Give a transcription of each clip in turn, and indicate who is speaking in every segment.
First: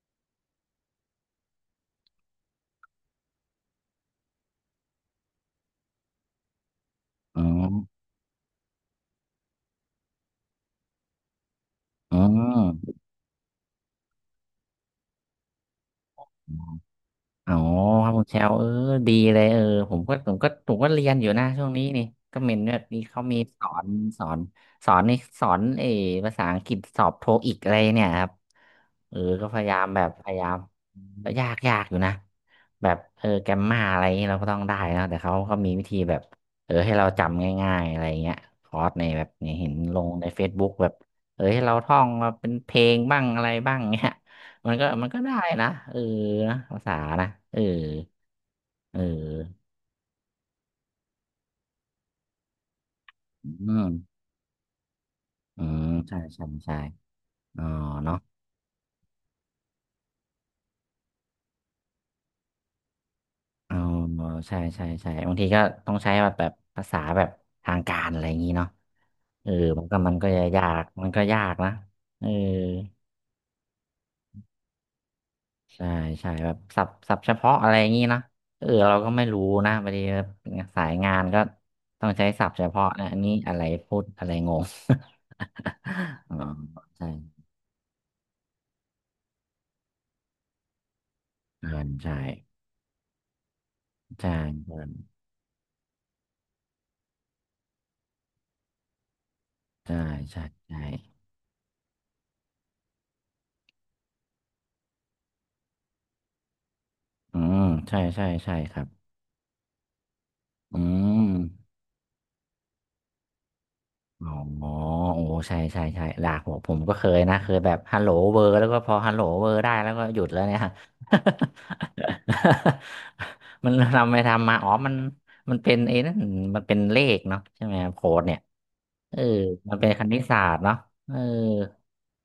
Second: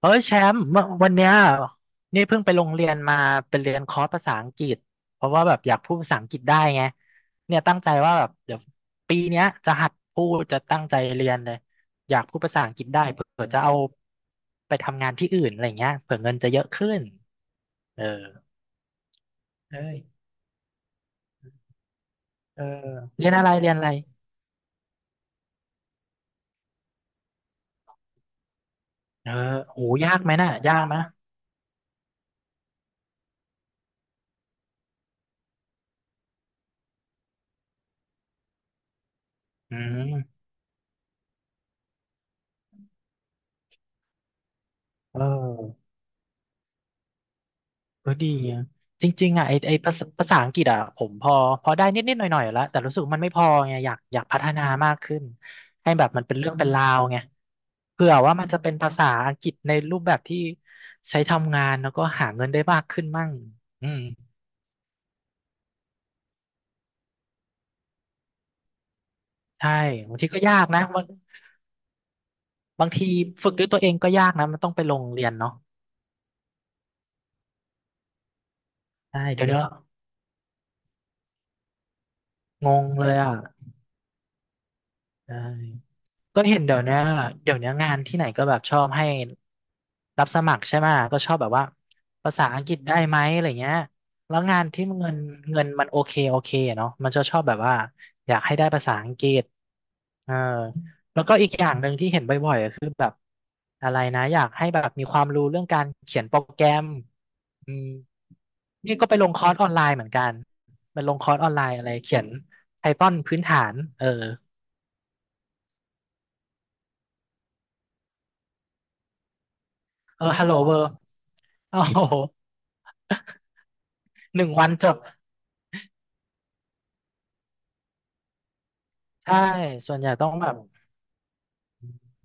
Speaker 1: เอ้ยแชมป์เมื่อวันเนี้ยนี่เพิ่งไปโรงเรียนมาเป็นเรียนคอร์สภาษาอังกฤษเพราะว่าแบบอยากพูดภาษาอังกฤษได้ไง
Speaker 2: อ๋อ
Speaker 1: เนี่ยตั้งใจว่าแบบเดี๋ยวปีเนี้ยจะหัดพูดจะตั้งใจเรียนเลยอ
Speaker 2: อ๋
Speaker 1: ยากพูดภาษาอังกฤษ
Speaker 2: อ
Speaker 1: ได้เผื่อจะเอาไปทำงานที่อื่นอะไรเงี้ยเผื่อเงินจะเยอะขึ้น
Speaker 2: อ๋อ
Speaker 1: เออ
Speaker 2: ครับคุณแชวดีเลย
Speaker 1: เอ้
Speaker 2: ผ
Speaker 1: ย
Speaker 2: มก็ผมก็ผมก็เรียนอยู่นะช่วงนี้นี่ก็เมน
Speaker 1: เออ
Speaker 2: เนี่ยนี่เขา
Speaker 1: เรียน
Speaker 2: มี
Speaker 1: อะไรเรียนอะไร
Speaker 2: สอนสอนนี่สอนภาษาอังกฤษสอบโทอีกอะไรเนี่ยครับ
Speaker 1: เออ
Speaker 2: ก็พยายา
Speaker 1: โห
Speaker 2: มแบบ
Speaker 1: ยาก
Speaker 2: พ
Speaker 1: ไหม
Speaker 2: ยายา
Speaker 1: น่ะ
Speaker 2: ม
Speaker 1: ยากนะ
Speaker 2: ก็ยากอยู่นะแบบแกมมาอะไรอย่างนี้เราก็ต้องได้นะแต่เขาก็มีวิธีแบบให้เราจำง่ายๆอะไรเงี้ยคอร์สในแบบเนี่ยเห็น
Speaker 1: อื
Speaker 2: ลงใน
Speaker 1: ม
Speaker 2: Facebook แบบให้เราท่องมาเป็นเพลงบ้างอะไรบ้างเงี้ย มันก็
Speaker 1: เอ
Speaker 2: ได้นะ
Speaker 1: อ
Speaker 2: นะภาษานะ
Speaker 1: ก็ดีอะ
Speaker 2: เอ
Speaker 1: จริงๆอ่ะไอ
Speaker 2: อ
Speaker 1: ไอภาษาอังกฤษอ่ะผมพอพอได้นิดๆหน่อยๆแล้วแต่รู้สึกว่ามันไม่พอ
Speaker 2: อื
Speaker 1: ไงอ
Speaker 2: ม
Speaker 1: ยากอยากพัฒนามากขึ้น
Speaker 2: อืม
Speaker 1: ให้แบบ
Speaker 2: ใช่
Speaker 1: มันเป็น
Speaker 2: ใช่
Speaker 1: เรื่องเป็น
Speaker 2: ใช่
Speaker 1: ราวไง
Speaker 2: อ๋อ
Speaker 1: เผื่อ
Speaker 2: เนาะ
Speaker 1: ว่ามันจะเป็นภาษาอังกฤษในรูปแบบที่ใช้ทำงานแล้วก็หาเงินได้มากขึ้นมั่ง
Speaker 2: เออ
Speaker 1: อืม
Speaker 2: ใช่ใช่ใช่บางทีก็ต้องใช้แบบภาษาแบบทางการอะไรอย่างนี้เนาะเออ
Speaker 1: ใช่
Speaker 2: มันก็มั
Speaker 1: บา
Speaker 2: น
Speaker 1: ง
Speaker 2: ก็
Speaker 1: ทีก็ยา
Speaker 2: ยา
Speaker 1: กนะ
Speaker 2: ก
Speaker 1: บา
Speaker 2: มั
Speaker 1: ง
Speaker 2: นก็ยากนะเออ
Speaker 1: บางทีฝึกด้วยตัวเองก็ยากนะมันต้องไปลงเรียนเนาะ
Speaker 2: ใช่ใช่แบบศัพท์เฉพาะอะไรอย่างนี้นะเราก็
Speaker 1: ใช่
Speaker 2: ไม่รู้
Speaker 1: เดี๋ยว
Speaker 2: นะบางทีสายงานก็ต้องใช้ศัพท์เฉ
Speaker 1: ง
Speaker 2: พาะ
Speaker 1: งเล
Speaker 2: นะ
Speaker 1: ย
Speaker 2: อันนี้
Speaker 1: อ่ะ
Speaker 2: อะไรพูดอะไรงง
Speaker 1: ใช่
Speaker 2: อ๋อ
Speaker 1: ก็เห็นเดี๋ยวเนี้ย
Speaker 2: ใช่
Speaker 1: เดี๋ยวเนี้ยงานที่ไหนก็แบบชอบให้รับสมัครใช่ไหมก็ชอบแบบว่า
Speaker 2: เกินใช่
Speaker 1: ภาษาอังกฤษได้ไหมอะไรเงี้ย
Speaker 2: ใช่
Speaker 1: แล้วงาน
Speaker 2: เหม
Speaker 1: ที่
Speaker 2: น
Speaker 1: เงินเงินมันโอเคโอเคอะเนาะมันจะชอบแบบว่าอยากให้ได้ภาษาอังกฤษ
Speaker 2: ใช่
Speaker 1: เออ
Speaker 2: ใช่ใช่
Speaker 1: แล้วก็อีกอย่างหนึ่งที่เห็นบ่อยๆก็คือแบบอะไรนะอยากให้แบบมีความรู้เรื่องการเขียนโปรแกรม
Speaker 2: อืม
Speaker 1: อืม
Speaker 2: ใช่ใช่ใช่ครับ
Speaker 1: นี่ก็ไปลงคอร์สออนไลน์เหมือนกัน
Speaker 2: อื
Speaker 1: ไปลงค
Speaker 2: ม
Speaker 1: อร์สออนไลน์อะไรเขียน Python พื้นฐานเออ
Speaker 2: อ๋อโอ้ใช่ใช่ใช่หลากผมก็เคยนะเคยแบบฮัลโหลเวอร์แล้วก็พอฮัลโหลเวอร์ได้แล้วก็หยุ
Speaker 1: เอ
Speaker 2: ด
Speaker 1: อ
Speaker 2: แล้ว
Speaker 1: ฮัลโหล
Speaker 2: เนี่ย
Speaker 1: เบอร์โอ้โห
Speaker 2: มันทำไป
Speaker 1: หนึ่
Speaker 2: ทำ
Speaker 1: ง
Speaker 2: มาอ๋
Speaker 1: วั
Speaker 2: อ
Speaker 1: นจ
Speaker 2: มัน
Speaker 1: บ
Speaker 2: มันเป็นไอ้นั่นมันเป็นเลขเนาะใช่ไหมครับโค้ดเนี่ยเออ
Speaker 1: ใช่
Speaker 2: มันเป็น
Speaker 1: ส่วน
Speaker 2: ค
Speaker 1: ใหญ่
Speaker 2: ณิต
Speaker 1: ต้อง
Speaker 2: ศา
Speaker 1: แบ
Speaker 2: ส
Speaker 1: บ
Speaker 2: ตร์เนาะเออ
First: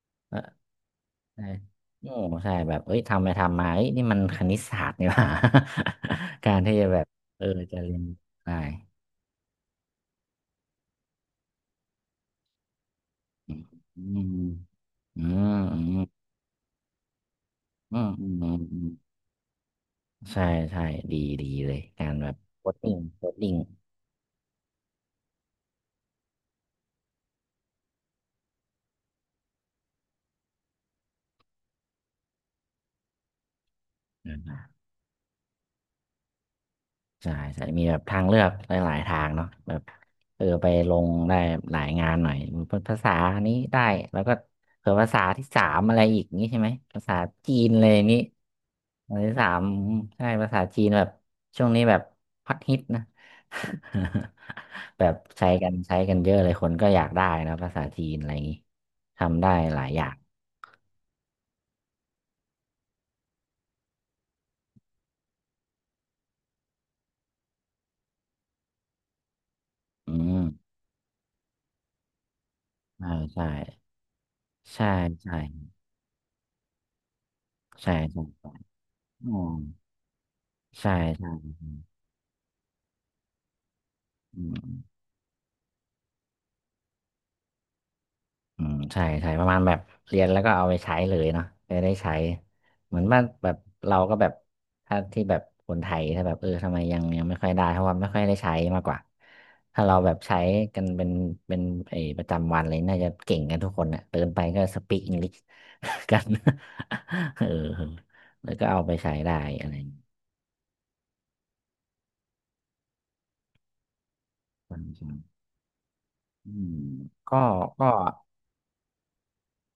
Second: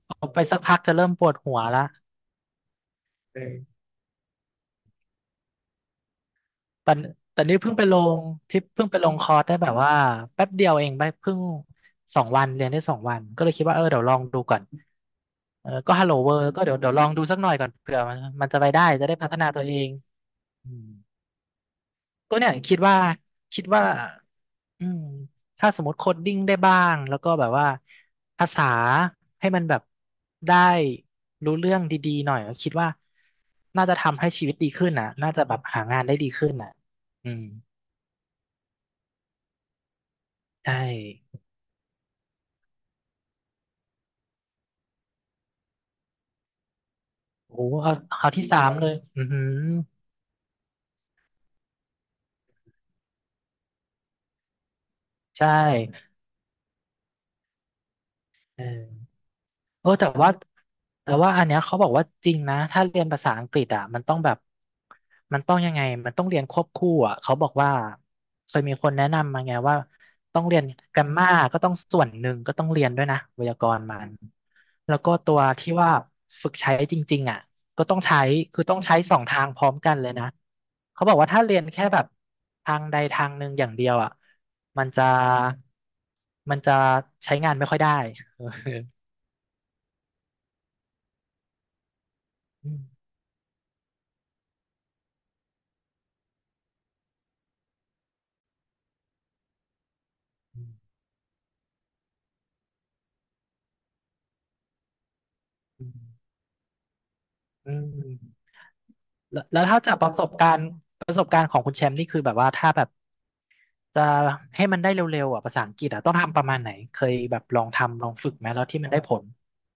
Speaker 1: เอา
Speaker 2: เออ
Speaker 1: ไปสักพักจะเริ่มปวด
Speaker 2: ใช่
Speaker 1: หัวละ
Speaker 2: โอ้ใช่แบบเอ้ยทำไป
Speaker 1: เอ
Speaker 2: ทำมาเอ้
Speaker 1: อ
Speaker 2: ยนี่มันคณิตศาสตร์นี่หว่า การที่จะ
Speaker 1: แต่
Speaker 2: แบบ
Speaker 1: แต่
Speaker 2: เอ
Speaker 1: นี่
Speaker 2: อ
Speaker 1: เพิ่ง
Speaker 2: จะ
Speaker 1: ไป
Speaker 2: เรี
Speaker 1: ล
Speaker 2: ยน
Speaker 1: ง
Speaker 2: ได้
Speaker 1: ที่เพิ่งไปลงคอร์สได้แบบว่าแป๊บเดียวเองไปเพิ่งสองวันเรียนได้สองวันก็เล
Speaker 2: อื
Speaker 1: ยคิดว่าเอ
Speaker 2: ม
Speaker 1: อเดี๋ยวลองดูก่อน
Speaker 2: อืม
Speaker 1: เออ
Speaker 2: อื
Speaker 1: ก็
Speaker 2: ม
Speaker 1: ฮัลโหลเบอร์ ก็เดี๋ยวลองดูสักหน่อยก่อนเผื่
Speaker 2: อื
Speaker 1: อ
Speaker 2: ม
Speaker 1: มัน
Speaker 2: อืมอื
Speaker 1: มัน
Speaker 2: ม
Speaker 1: จะไป
Speaker 2: อื
Speaker 1: ได้
Speaker 2: ม
Speaker 1: จะได้พัฒนาตัวเอง
Speaker 2: ใช่
Speaker 1: อื
Speaker 2: ใช่
Speaker 1: ม
Speaker 2: ดีดีเลย การแบบ
Speaker 1: ก็เนี่ย
Speaker 2: โค
Speaker 1: คิ
Speaker 2: ด
Speaker 1: ด
Speaker 2: ดิ้
Speaker 1: ว่า
Speaker 2: งโคดดิ้ง
Speaker 1: คิดว่า อืมถ้าสมมติโคดดิ้งได้บ้างแล้วก็แบบว่าภาษาให้มันแบบได้รู้เรื่องดีๆหน่อยคิดว่าน่าจะทำให้
Speaker 2: อ
Speaker 1: ชีวิ
Speaker 2: ม
Speaker 1: ตดีขึ้นน่ะน่าจะแบบหางานได้ดีขึ้นน่ะอื
Speaker 2: ใช่
Speaker 1: ม
Speaker 2: ใช่มีแบบทางเลือกหลายๆทางเนาะแบบไป
Speaker 1: ใช่
Speaker 2: ลงได้หลายงานหน่อยภาษานี้ได้ แล้วก็เผื่อภาษาที่สามอะไรอีกนี้ใช่ไหมภาษาจี
Speaker 1: โอ้
Speaker 2: นเลย
Speaker 1: เอา
Speaker 2: นี้
Speaker 1: เอาที่สามเลย
Speaker 2: ภาษา
Speaker 1: อือ
Speaker 2: ที่
Speaker 1: หือ
Speaker 2: สามอืมใช่ภาษาจีนแบบช่วงนี้แบบฮอตฮิตนะ แบบใช้
Speaker 1: ใช่
Speaker 2: กันใช้กันเยอะเลยคนก็อยากได้นะภาษาจีนอะไรอย่างนี้
Speaker 1: เออ
Speaker 2: ทำได้หลา
Speaker 1: โอ้
Speaker 2: ยอย่า
Speaker 1: แต่
Speaker 2: ง
Speaker 1: ว่าแต่ว่าอันเนี้ยเขาบอกว่าจริงนะถ้าเรียนภาษาอังกฤษอ่ะมันต้องแบบมันต้องยังไง มันต้องเรียนควบคู่อ่ะเขาบอกว่าเคยมีคนแนะนำมาไงว่า
Speaker 2: อื
Speaker 1: ต้อ
Speaker 2: ม
Speaker 1: งเรียนแกรมมาก็ต้องส่วนหนึ่งก็ต้องเรียนด้ว
Speaker 2: ใช่
Speaker 1: ยนะไว
Speaker 2: ใช่
Speaker 1: ยากรณ์มัน
Speaker 2: ใช่
Speaker 1: แล้วก็ตั
Speaker 2: ใช่
Speaker 1: วที่ว่าฝึกใช้จริงๆอ่ะ ก็
Speaker 2: ใช่
Speaker 1: ต้องใช้
Speaker 2: ใช่
Speaker 1: คือต้องใช้สอง
Speaker 2: อื
Speaker 1: ทาง
Speaker 2: ม
Speaker 1: พร้อมกันเลยนะ
Speaker 2: ใช่
Speaker 1: เขาบอกว่า
Speaker 2: ใช่
Speaker 1: ถ้าเรีย
Speaker 2: อ
Speaker 1: นแค่แบบทางใดทางหนึ่งอย่างเดียวอ่ะ
Speaker 2: ืม
Speaker 1: มันจะ มันจะใช้งานไม่ค่อยได้
Speaker 2: อืม ใช่ใช่ประมาณแบบเรียนแล้วก็เอาไปใช้เลยเนาะไปได้ใช้
Speaker 1: อื
Speaker 2: เหมือ
Speaker 1: ม
Speaker 2: นว่าแบบเราก็แบบถ้าที่แบบคนไทยถ้าแบบทำไมยังไม่ค่อยได้เพราะว่าไม่ค่อยได้ใช้มากกว่าถ้าเราแบบใช้กันเป็นเป็นไอ้ประจำวันเลยน่าจะเก่งกันทุกคนเน่ยเดินไปก็สปีกอังกฤษ
Speaker 1: อืม
Speaker 2: กัน เออ
Speaker 1: อืมอืม
Speaker 2: แล้วก็เอาไปใช้ได้
Speaker 1: แล้ว
Speaker 2: อะไรอ
Speaker 1: ถ้า
Speaker 2: ย่าง
Speaker 1: จาก
Speaker 2: งี
Speaker 1: ประสบการณ์ประสบการณ์ของคุณแชมป์นี่คือแบบว่าถ้าแบบจะให้มันได้เร็ว
Speaker 2: ้
Speaker 1: ๆอ่ะภาษาอังกฤษอ่ะต้องทำประ
Speaker 2: อื
Speaker 1: มาณไหน
Speaker 2: ม
Speaker 1: เคยแบ
Speaker 2: ก็
Speaker 1: บลอง
Speaker 2: ก็
Speaker 1: ทำลองฝึกไหมแล้วที่มันได้ผล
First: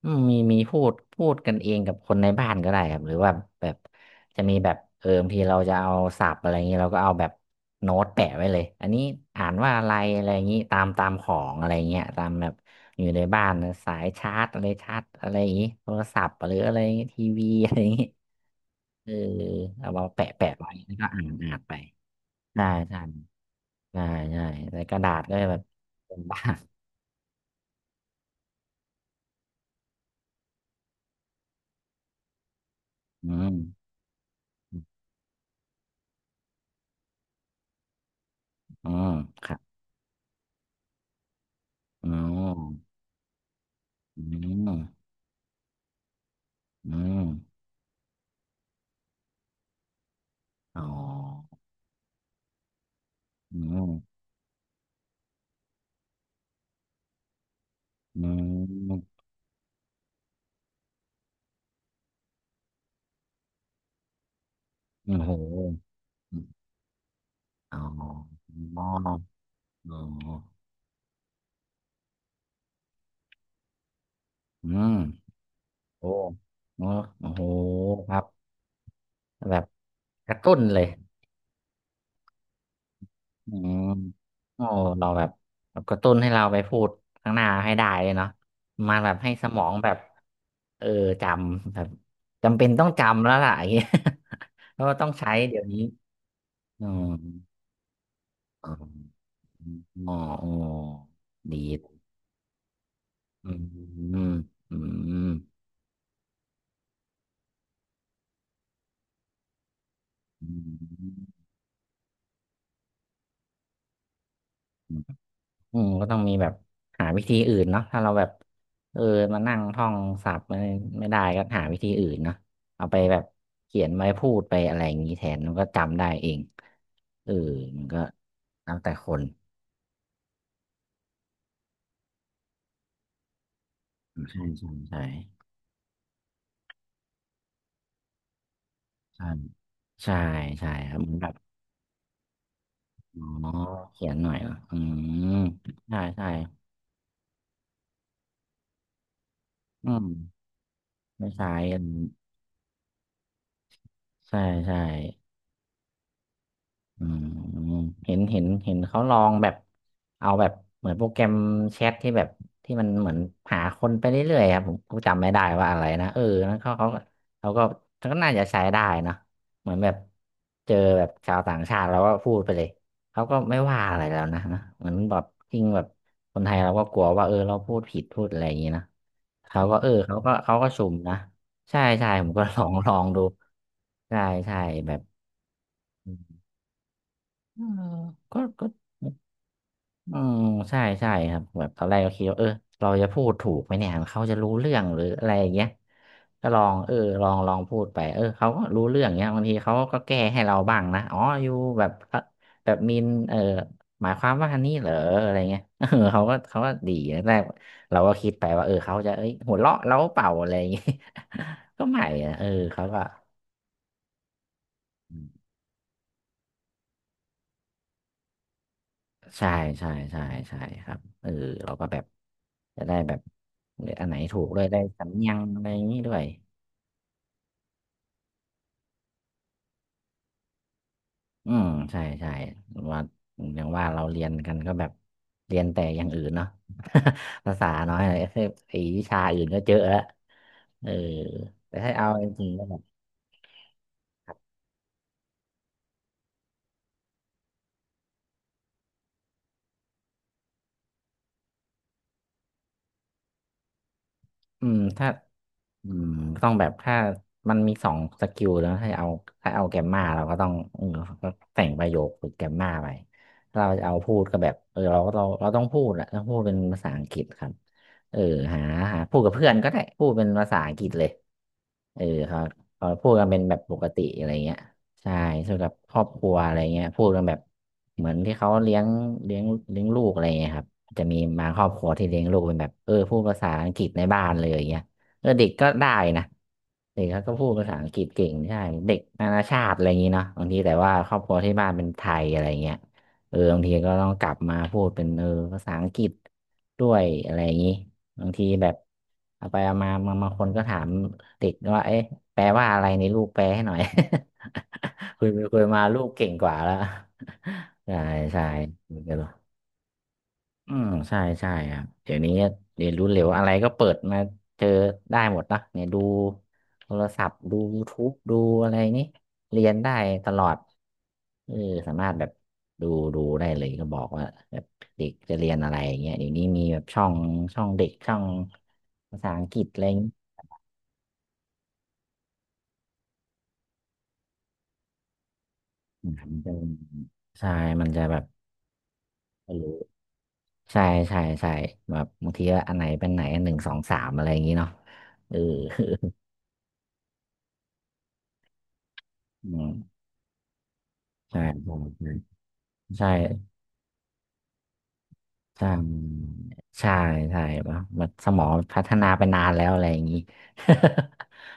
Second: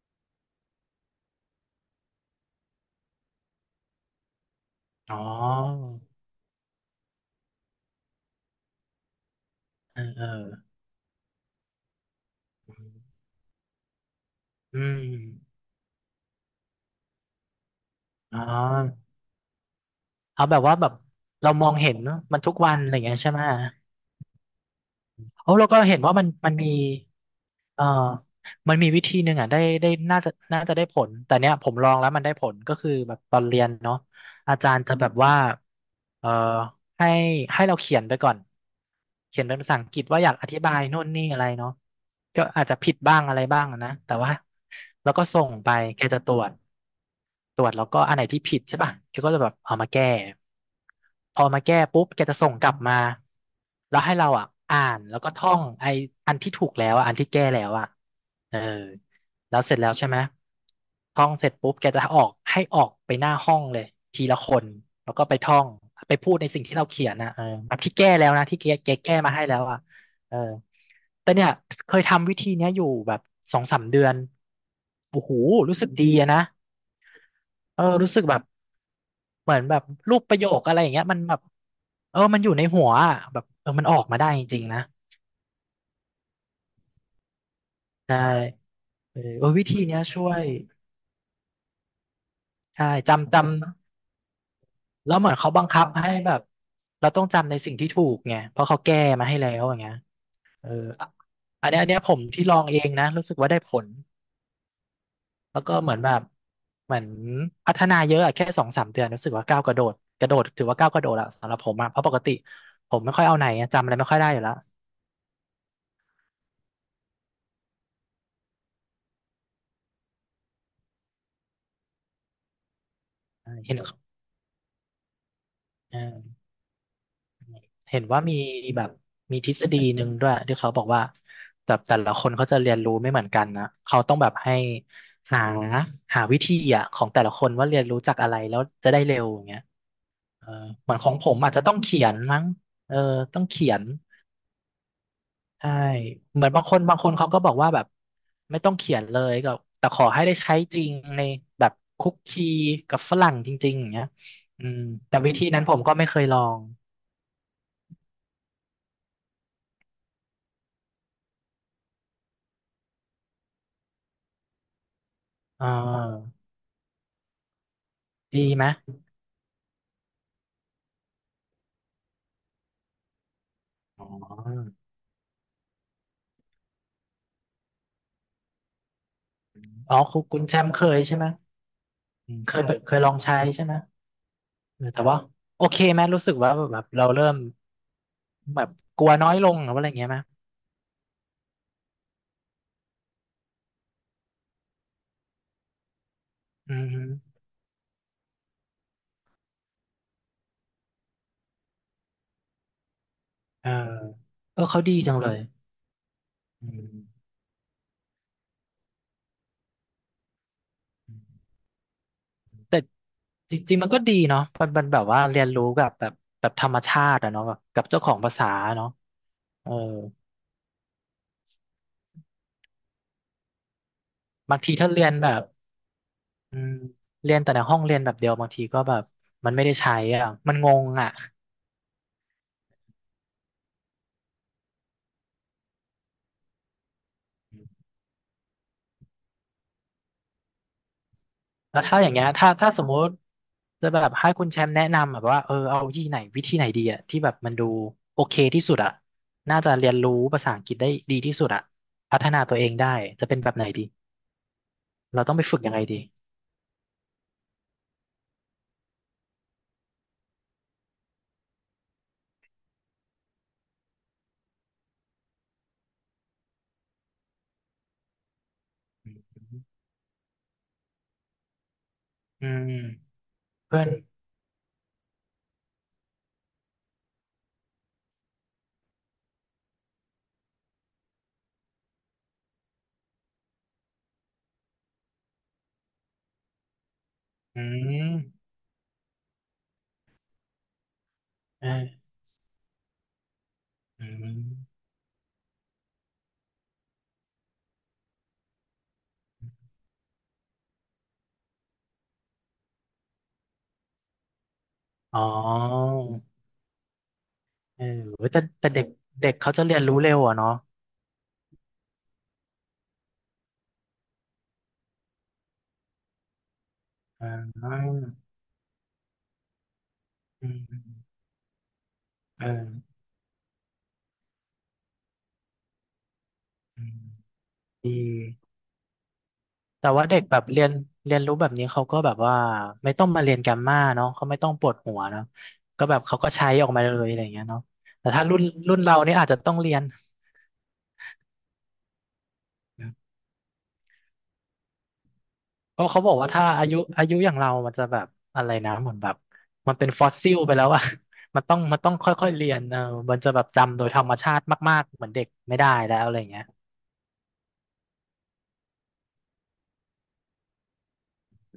Speaker 2: อืมมีมีพูดกันเองกับคนในบ้านก็ได้ครับหรือว่าแบบจะมีแบบ
Speaker 1: อ๋อ
Speaker 2: บางทีเราจะเอาศัพท์อะไรอย่างนี้เราก็เอาแบบโน้ตแปะไว้เลยอันนี้อ่านว่าอะไร
Speaker 1: เออเอ
Speaker 2: อะไร
Speaker 1: อ
Speaker 2: อย่างนี้ตามของอะไรเงี้ยตามแบบอยู่ในบ้านนะสายชาร์จอะไร
Speaker 1: อื
Speaker 2: ชา
Speaker 1: ม
Speaker 2: ร์จอะไรอย่างนี้โทรศัพท์หรืออะไรอย่างงี้ทีวีอะไรอย่างนี้
Speaker 1: อ๋
Speaker 2: เอ
Speaker 1: อ
Speaker 2: อเอามาแปะ
Speaker 1: เอา
Speaker 2: แปะ
Speaker 1: แบบ
Speaker 2: ไว้
Speaker 1: ว่าแบบ
Speaker 2: แล้วก็อ่าน
Speaker 1: เรา
Speaker 2: อ่าน
Speaker 1: มอ
Speaker 2: ไป
Speaker 1: งเห็นมันทุก
Speaker 2: ใช่
Speaker 1: วันอะไรอ
Speaker 2: ใช่
Speaker 1: ย่างเงี้ยใช่ไหม
Speaker 2: ใช่ใช่ในกระดาษก็จะ
Speaker 1: โอ้
Speaker 2: แบบ
Speaker 1: เราก็เห็นว่า
Speaker 2: เป็น
Speaker 1: มัน
Speaker 2: บ้า
Speaker 1: มัน
Speaker 2: ง
Speaker 1: มีเอ่อมันมีวิธีหนึ่งอ่ะได้น่าจะได้ผลแต่เนี้ยผมลองแล้วมันได้ผลก็คือแบบ
Speaker 2: อื
Speaker 1: ตอน
Speaker 2: ม
Speaker 1: เรียนเนาะอาจารย์จะแบบว่าเอ่อให้ให้เราเขียนไปก่อน
Speaker 2: อืม
Speaker 1: เขีย
Speaker 2: ค
Speaker 1: นเป็
Speaker 2: รั
Speaker 1: น
Speaker 2: บ
Speaker 1: ภาษาอังกฤษว่าอยากอธิบายนู่นนี่อะไรเนาะ
Speaker 2: อ๋อ
Speaker 1: ก็อาจจะผิดบ้างอะไรบ้างอะนะแต่
Speaker 2: อื
Speaker 1: ว่า
Speaker 2: ม
Speaker 1: แล้วก็ส่งไปแกจะตรวจ
Speaker 2: อืม
Speaker 1: ตรวจแล้วก็อันไหนที่ผิดใช่ป่ะแกก็จะแบบเอามาแก้
Speaker 2: อ๋
Speaker 1: พอ
Speaker 2: อ
Speaker 1: มาแก้ปุ๊บแกจะส่งกลับมา
Speaker 2: อืม
Speaker 1: แล้วให้เราอ่ะอ่านแล้วก็ท่องไออันที่ถูกแล้วอะอันที่แก้แล้วอ่ะ
Speaker 2: อื
Speaker 1: เออ
Speaker 2: ม
Speaker 1: แล้วเสร็จแล้วใช่ไหมท่องเสร็จปุ๊บแกจะออกให้ออกไปหน้าห้องเลยทีละคนแล้ว
Speaker 2: โอ้
Speaker 1: ก็
Speaker 2: โห
Speaker 1: ไปท่องไปพูดในสิ่งที่เราเขียนนะเออแบ
Speaker 2: อ๋อ
Speaker 1: บที่แก้แล้วนะที่แก
Speaker 2: อ๋อ
Speaker 1: แกแก้มาให้แล้วอ่ะ
Speaker 2: อ๋อ
Speaker 1: เออแต่เนี่ยเคยทำวิธีเนี้ยอยู่แบบสองสามเดือน
Speaker 2: อืม
Speaker 1: โอ้โหรู้สึกดี
Speaker 2: โอ้
Speaker 1: อะนะ
Speaker 2: โอ้โอ้โหค
Speaker 1: รู้
Speaker 2: รั
Speaker 1: สึกแบบ
Speaker 2: บ
Speaker 1: เห
Speaker 2: แบ
Speaker 1: มือน
Speaker 2: บ
Speaker 1: แบบรูป
Speaker 2: ก
Speaker 1: ประ
Speaker 2: ระ
Speaker 1: โย
Speaker 2: ตุ้น
Speaker 1: คอะไร
Speaker 2: เล
Speaker 1: อ
Speaker 2: ย
Speaker 1: ย่างเงี้ยมันแบบมันอยู่ในหัวอะแบบ
Speaker 2: อืม
Speaker 1: มันออกมาได้จริง
Speaker 2: โอ้
Speaker 1: ๆนะ
Speaker 2: เราแบบแบบกระตุ้นให้เราไปพูดข้างหน้าให้ได้เลย
Speaker 1: ใช่
Speaker 2: เนาะมาแบ
Speaker 1: เอ
Speaker 2: บ
Speaker 1: อ
Speaker 2: ให้
Speaker 1: เอ
Speaker 2: ส
Speaker 1: อ
Speaker 2: ม
Speaker 1: วิ
Speaker 2: อง
Speaker 1: ธี
Speaker 2: แบ
Speaker 1: เนี้
Speaker 2: บ
Speaker 1: ยช่วย
Speaker 2: เออจำแบบจำเป็นต้อ
Speaker 1: ใช่
Speaker 2: งจำแล้
Speaker 1: จำ
Speaker 2: ว
Speaker 1: จำ
Speaker 2: ล่ะอย่างเงี้ย เพราะว่าต้อง
Speaker 1: แล้วเห
Speaker 2: ใช้
Speaker 1: มือนเขา
Speaker 2: เดี๋ย
Speaker 1: บั
Speaker 2: ว
Speaker 1: ง
Speaker 2: นี้
Speaker 1: คับให้แบบ
Speaker 2: อื
Speaker 1: เราต้องจำใน
Speaker 2: ม
Speaker 1: สิ่งที่ถูกไงเพราะเขาแก้มาให้แล้วอย่างเงี้ย
Speaker 2: อ๋ออ๋อ
Speaker 1: เอออันเนี้ยอันเนี้
Speaker 2: ดี
Speaker 1: ยผมที่ลองเองนะรู้สึกว่า
Speaker 2: อื
Speaker 1: ได้
Speaker 2: ม
Speaker 1: ผล
Speaker 2: อืมอืมอืม
Speaker 1: แล้วก็เหมือนแบบเหมือนพัฒนาเยอะอะแค่สองสามเดือนรู้สึกว่าก้าวกระโดดกระโดดถือว่าก้าวกระโดดอะสำหรับผมอะเพราะปกติผมไม่ค่อยเอาไหนอะจำอะไรไม่ค่อยได้อยู่แล้ว
Speaker 2: อืมก็ต้องมีแบบหาวิธีอื่นเนาะถ้าเราแบบเออมานั่งท่องศัพท์ไม่ได้ก็หาวิธีอื่นเนาะเอาไปแบบ
Speaker 1: เห็น
Speaker 2: เขียนไว้พูดไปอะไรอย่างนี้แทนมันก็จำได้เอ
Speaker 1: เอ
Speaker 2: ง
Speaker 1: อ
Speaker 2: เออมันก็
Speaker 1: เห็นว่ามี
Speaker 2: แล้ว
Speaker 1: แบ
Speaker 2: แต่
Speaker 1: บ
Speaker 2: คน
Speaker 1: มีทฤษฎีหนึ่งด้วยที่เขาบอกว่าแบบแต่ละคนเขาจะเรียนรู้ไม่เหมือนกันนะเขาต้องแบ
Speaker 2: ใ
Speaker 1: บให้
Speaker 2: ช่ใช่
Speaker 1: หาหาวิธีอะของแต่ละคนว่าเรียนรู้จากอะไรแล้วจะได้เร็
Speaker 2: ใช่
Speaker 1: วอย่างเงี้ย
Speaker 2: ใช่
Speaker 1: เออ
Speaker 2: ใช่ใช่
Speaker 1: เห
Speaker 2: ค
Speaker 1: มือ
Speaker 2: รั
Speaker 1: น
Speaker 2: บ
Speaker 1: ข
Speaker 2: เห
Speaker 1: อ
Speaker 2: มือ
Speaker 1: ง
Speaker 2: น
Speaker 1: ผ
Speaker 2: แบบ
Speaker 1: มอาจจะต้องเขียนมั้งเออ
Speaker 2: อ๋อ
Speaker 1: ต้องเขียน
Speaker 2: เขียนหน่อยเหรออืม
Speaker 1: ใช่
Speaker 2: ใช่ใช่
Speaker 1: เหมือนบางคนบางคนเขาก็บอกว่าแบบไม่ต้องเขียนเลยก็แต่
Speaker 2: อื
Speaker 1: ขอ
Speaker 2: ม
Speaker 1: ให้ได้ใช้จริงใน
Speaker 2: ไม่ใช่
Speaker 1: แบบคุกคีกับฝรั่งจริงๆอย่างเงี้ย
Speaker 2: ใช่
Speaker 1: อื
Speaker 2: ใช่
Speaker 1: มแต่วิธีนั้นผมก็ไม่เคยลอง
Speaker 2: อืมเห็นเขาลองแบบเอาแบบเหมือนโปรแกรมแชทที่แบบที่มันเหมือนหาคนไปเรื่อยๆครับผมจำไม่ได้
Speaker 1: อ่
Speaker 2: ว่าอะไรนะ
Speaker 1: า
Speaker 2: นั้นเขาก็เขาก็น่าจะ
Speaker 1: ดี
Speaker 2: ใช้
Speaker 1: ไหม
Speaker 2: ได้นะเหมือนแบบเจอแบบชาวต่างชาติเราก็พูดไปเลยเขาก็ไม่ว่าอะไร
Speaker 1: อ๋
Speaker 2: แล้วนะนะ
Speaker 1: อ
Speaker 2: เหมือนแบบจริงแบบคนไทยเราก็กลัวว่าเราพูดผิดพูดอะไรอย่างนี้นะเขาก็เออ
Speaker 1: อ๋อ
Speaker 2: เขา
Speaker 1: คุณ
Speaker 2: ก็
Speaker 1: คุณแช
Speaker 2: เขาก็
Speaker 1: มป์เค
Speaker 2: สุ่ม
Speaker 1: ยใช่
Speaker 2: นะ
Speaker 1: ไหม
Speaker 2: ใช่ใช่ผม
Speaker 1: อืม
Speaker 2: ก็
Speaker 1: เค
Speaker 2: ล
Speaker 1: ย
Speaker 2: องล
Speaker 1: เค
Speaker 2: อ
Speaker 1: ย
Speaker 2: ง
Speaker 1: ลอง
Speaker 2: ดู
Speaker 1: ใช้ใช่ไหม
Speaker 2: ใช่ใช่
Speaker 1: เออ
Speaker 2: แบบ
Speaker 1: แต่ว่าโอเคไหมรู้สึกว่าแบบเราเริ่ม
Speaker 2: เออก็
Speaker 1: แบ
Speaker 2: ก็
Speaker 1: บกลัวน้อยลงหรือว่าอะไรอย่างเงี้ย
Speaker 2: อื
Speaker 1: ไหม
Speaker 2: มใช่ใช่ครับแบบตอนแรกก็คิดว่าเราจะพูดถูกไหมเนี่ยเขาจะรู้เรื่องหรืออะไรอย่างเงี้ยก็ลอ
Speaker 1: อื
Speaker 2: ง
Speaker 1: ม
Speaker 2: ลองลองพูดไปเขาก็รู้เรื่องเงี้ยบางทีเขาก็แก้ให้เราบ้างนะอ๋ออยู่แบบแบบมิน
Speaker 1: เออ
Speaker 2: หมายความว่าอั
Speaker 1: เอ
Speaker 2: น
Speaker 1: อ
Speaker 2: นี้
Speaker 1: เขา
Speaker 2: เหร
Speaker 1: ดี
Speaker 2: อ
Speaker 1: จังเล
Speaker 2: อะไร
Speaker 1: ย
Speaker 2: เงี้ย เขาก็เขา
Speaker 1: อื
Speaker 2: ก็ดี
Speaker 1: ม
Speaker 2: แรกเราก็คิดไปว่าเขาจะเอ้ยหัวเราะเราเปล่าอะไรอย่างเงี้ย ก็ไม่นะ
Speaker 1: แต่
Speaker 2: เขาก็
Speaker 1: จริงๆมันก็ดีเนาะมันมันแบบว่าเรียนรู้กับแบบแบบธรรมชาติอะเนาะแบบกับเจ้าของภาษาเนาะ
Speaker 2: ใช่
Speaker 1: เออ
Speaker 2: ใช่ใช่ใช่ครับเราก็แบบจะได้แบบเลือกอันไหนถูก
Speaker 1: บา
Speaker 2: ด้
Speaker 1: ง
Speaker 2: วย
Speaker 1: ที
Speaker 2: ได้
Speaker 1: ถ้าเรีย
Speaker 2: สำ
Speaker 1: น
Speaker 2: เนี
Speaker 1: แบ
Speaker 2: ย
Speaker 1: บ
Speaker 2: งอะไรอย่างนี้ด้วย
Speaker 1: อืมเรียนแต่ในห้องเรียนแบบเดียวบางทีก็แบบมันไม่ได้ใช้อ่ะมันงงอ่ะ
Speaker 2: อืมใช่ใช่ว่าอย่างว่าเราเรียนกันก็แบบเรียนแต่อย่างอื่นเนาะ ภาษาน้อยอะไรคือไอ้วิชาอื่นก็เจอะแล้วเออแต่
Speaker 1: แล้ว
Speaker 2: ให้
Speaker 1: ถ้าอ
Speaker 2: เอา
Speaker 1: ย่างเงี้
Speaker 2: จ
Speaker 1: ย
Speaker 2: ริ
Speaker 1: ถ้า
Speaker 2: งๆก็
Speaker 1: ถ้า
Speaker 2: แบ
Speaker 1: ส
Speaker 2: บ
Speaker 1: มมุติจะแบบให้คุณแชมป์แนะนำแบบว่าเอาที่ไหนวิธีไหนดีอ่ะที่แบบมันดูโอเคที่สุดอ่ะน่าจะเรียนรู้ภาษาอังกฤษได้ดีที่สุดอ่ะพัฒนาตัวเองได้จะเป็นแบบไหนดี
Speaker 2: อืมถ้า
Speaker 1: เราต้องไปฝึกยังไง
Speaker 2: อื
Speaker 1: ดี
Speaker 2: มต้องแบบถ้ามันมีสองสกิลแล้วให้เอาถ้าเอาแกมมาเราก็ต้องก็แต่งประโยคฝึกแกมมาไปถ้าเราจะเอาพูดก็แบบเราก็เราต้องพูดแหละต้องพูดเป็นภาษาอังกฤษครับเออหาหาพูดกับเพื่อนก็ได้พูดเป็นภาษาอังกฤษเลยเออเขา
Speaker 1: อืม
Speaker 2: เขาพูดกันเป็นแบบป
Speaker 1: เพื่อ
Speaker 2: ก
Speaker 1: น
Speaker 2: ติอะไรเงี้ยใช่ส่วนกับครอบครัวอะไรเงี้ยพูดกันแบบเหมือนที่เขาเลี้ยงเลี้ยงลูกอะไรเงี้ยครับ จะมีบางครอบครัวที่เลี้ยงลูกเป็นแบบพูดภาษาอังกฤษในบ้านเลยอย่างเงี้ยเด็กก็ได้นะเด็กเขาก็พูด
Speaker 1: อื
Speaker 2: ภาษาอังกฤ
Speaker 1: ม
Speaker 2: ษเก่งใช่เด็กนานาชาติอะไรอย่างงี้เนาะบางทีแต่ว่าครอบครัวที่บ้านเป็นไท
Speaker 1: เออ
Speaker 2: ยอะไรเงี้ยบางทีก็
Speaker 1: อื
Speaker 2: ต้องกลับมาพู
Speaker 1: ม
Speaker 2: ดเป็นภาษาอังกฤษด้วยอะไรอย่างงี้บางทีแบบเอาไปเอามาบางคนก็ถามเด็กว่าเอ๊ะแปลว่าอะไรในลูกแปลให้หน่อย
Speaker 1: อ๋อ
Speaker 2: คุยไปคุยมาลูกเก่งกว่าแล้ว
Speaker 1: เออ
Speaker 2: ใช่
Speaker 1: แต่
Speaker 2: ใช่
Speaker 1: แต่เด็กเด็ก
Speaker 2: อ
Speaker 1: เขาจะเรียนรู้เร็วอ่ะเนาะ
Speaker 2: อืมใช่ใช่ครับเดี๋ยวนี้เรียนรู้เร็วอะไรก็เปิดมาเจอได้หมดนะเนี่ยดูโทรศั
Speaker 1: อ่
Speaker 2: พท์ดู
Speaker 1: า
Speaker 2: YouTube ดูอะไรนี่เรียนได้ตลอ
Speaker 1: อื
Speaker 2: ด
Speaker 1: ม
Speaker 2: เออสามารถแบบ
Speaker 1: เออ
Speaker 2: ดูดูได้เลยก็บอกว่าแบบเด็กจะเรียนอะไรอย่างเงี้ยเดี๋ยวนี้มีแบ
Speaker 1: อื
Speaker 2: บ
Speaker 1: ม
Speaker 2: ช่องช่องเด็
Speaker 1: ดี
Speaker 2: กช่องภาษาอังกฤษอะไร
Speaker 1: แต่
Speaker 2: อย่าง
Speaker 1: ว่า
Speaker 2: เงี้
Speaker 1: เด็ก
Speaker 2: ย
Speaker 1: แบบเรียนเรียนรู้แบบนี้เขาก็แบบว่าไม่ต้องมาเรียนแกรมมาเนาะเขาไม่ต้องปวดหัวเนาะก็แบบเขา
Speaker 2: มั
Speaker 1: ก็
Speaker 2: น
Speaker 1: ใช้
Speaker 2: จะ
Speaker 1: ออกมาเลยอะไรอย่างเงี้ย
Speaker 2: ใช่
Speaker 1: เนาะ
Speaker 2: มันจะ
Speaker 1: แต่
Speaker 2: แบบ
Speaker 1: ถ้ารุ่นรุ่นเราเนี่ยอาจจะต้
Speaker 2: ไม่
Speaker 1: องเรี
Speaker 2: รู้
Speaker 1: ยน
Speaker 2: ใช่ใช่ใช่แบบบางทีว่าอันไหนเป็นไหนหนึ่งสองสามอะไรอย่างงี้เนาะเออ
Speaker 1: เพราะเขาบอกว่าถ้าอายุอายุอย่างเรามันจะแบบอะไรนะเหมือนแบบ
Speaker 2: อืม
Speaker 1: มันเป็นฟอสซิลไปแล้วอะ
Speaker 2: ใช่
Speaker 1: มันต้อง
Speaker 2: ใช
Speaker 1: มันต้อง
Speaker 2: ่
Speaker 1: ค่อยๆเรียนเออ
Speaker 2: ใช่
Speaker 1: มันจะแบบจำโดยธรรมชาติมากๆเหมือนเด็กไม่
Speaker 2: ใช่
Speaker 1: ได้แล้วอะไรอย่างเงี้ย
Speaker 2: ใช่ใช่ปะมันสมองพัฒนาไปนานแล้วอะไรอย่างนี้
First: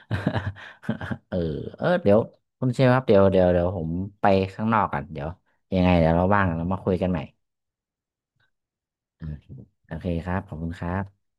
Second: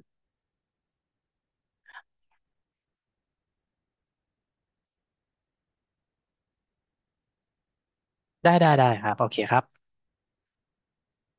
Speaker 2: เออเดี๋ยวคุณเชฟครับเดี๋ยวเดี๋ยวเดี๋ยวผมไปข้างนอกก่อนเดี๋ยวยังไงเดี๋ยวเราว่างเรามาคุยกันใหม่
Speaker 1: ได้ได้ได้ครับ
Speaker 2: โอ
Speaker 1: โอเค
Speaker 2: เค
Speaker 1: ครับ
Speaker 2: โอเคครับขอบคุณครับ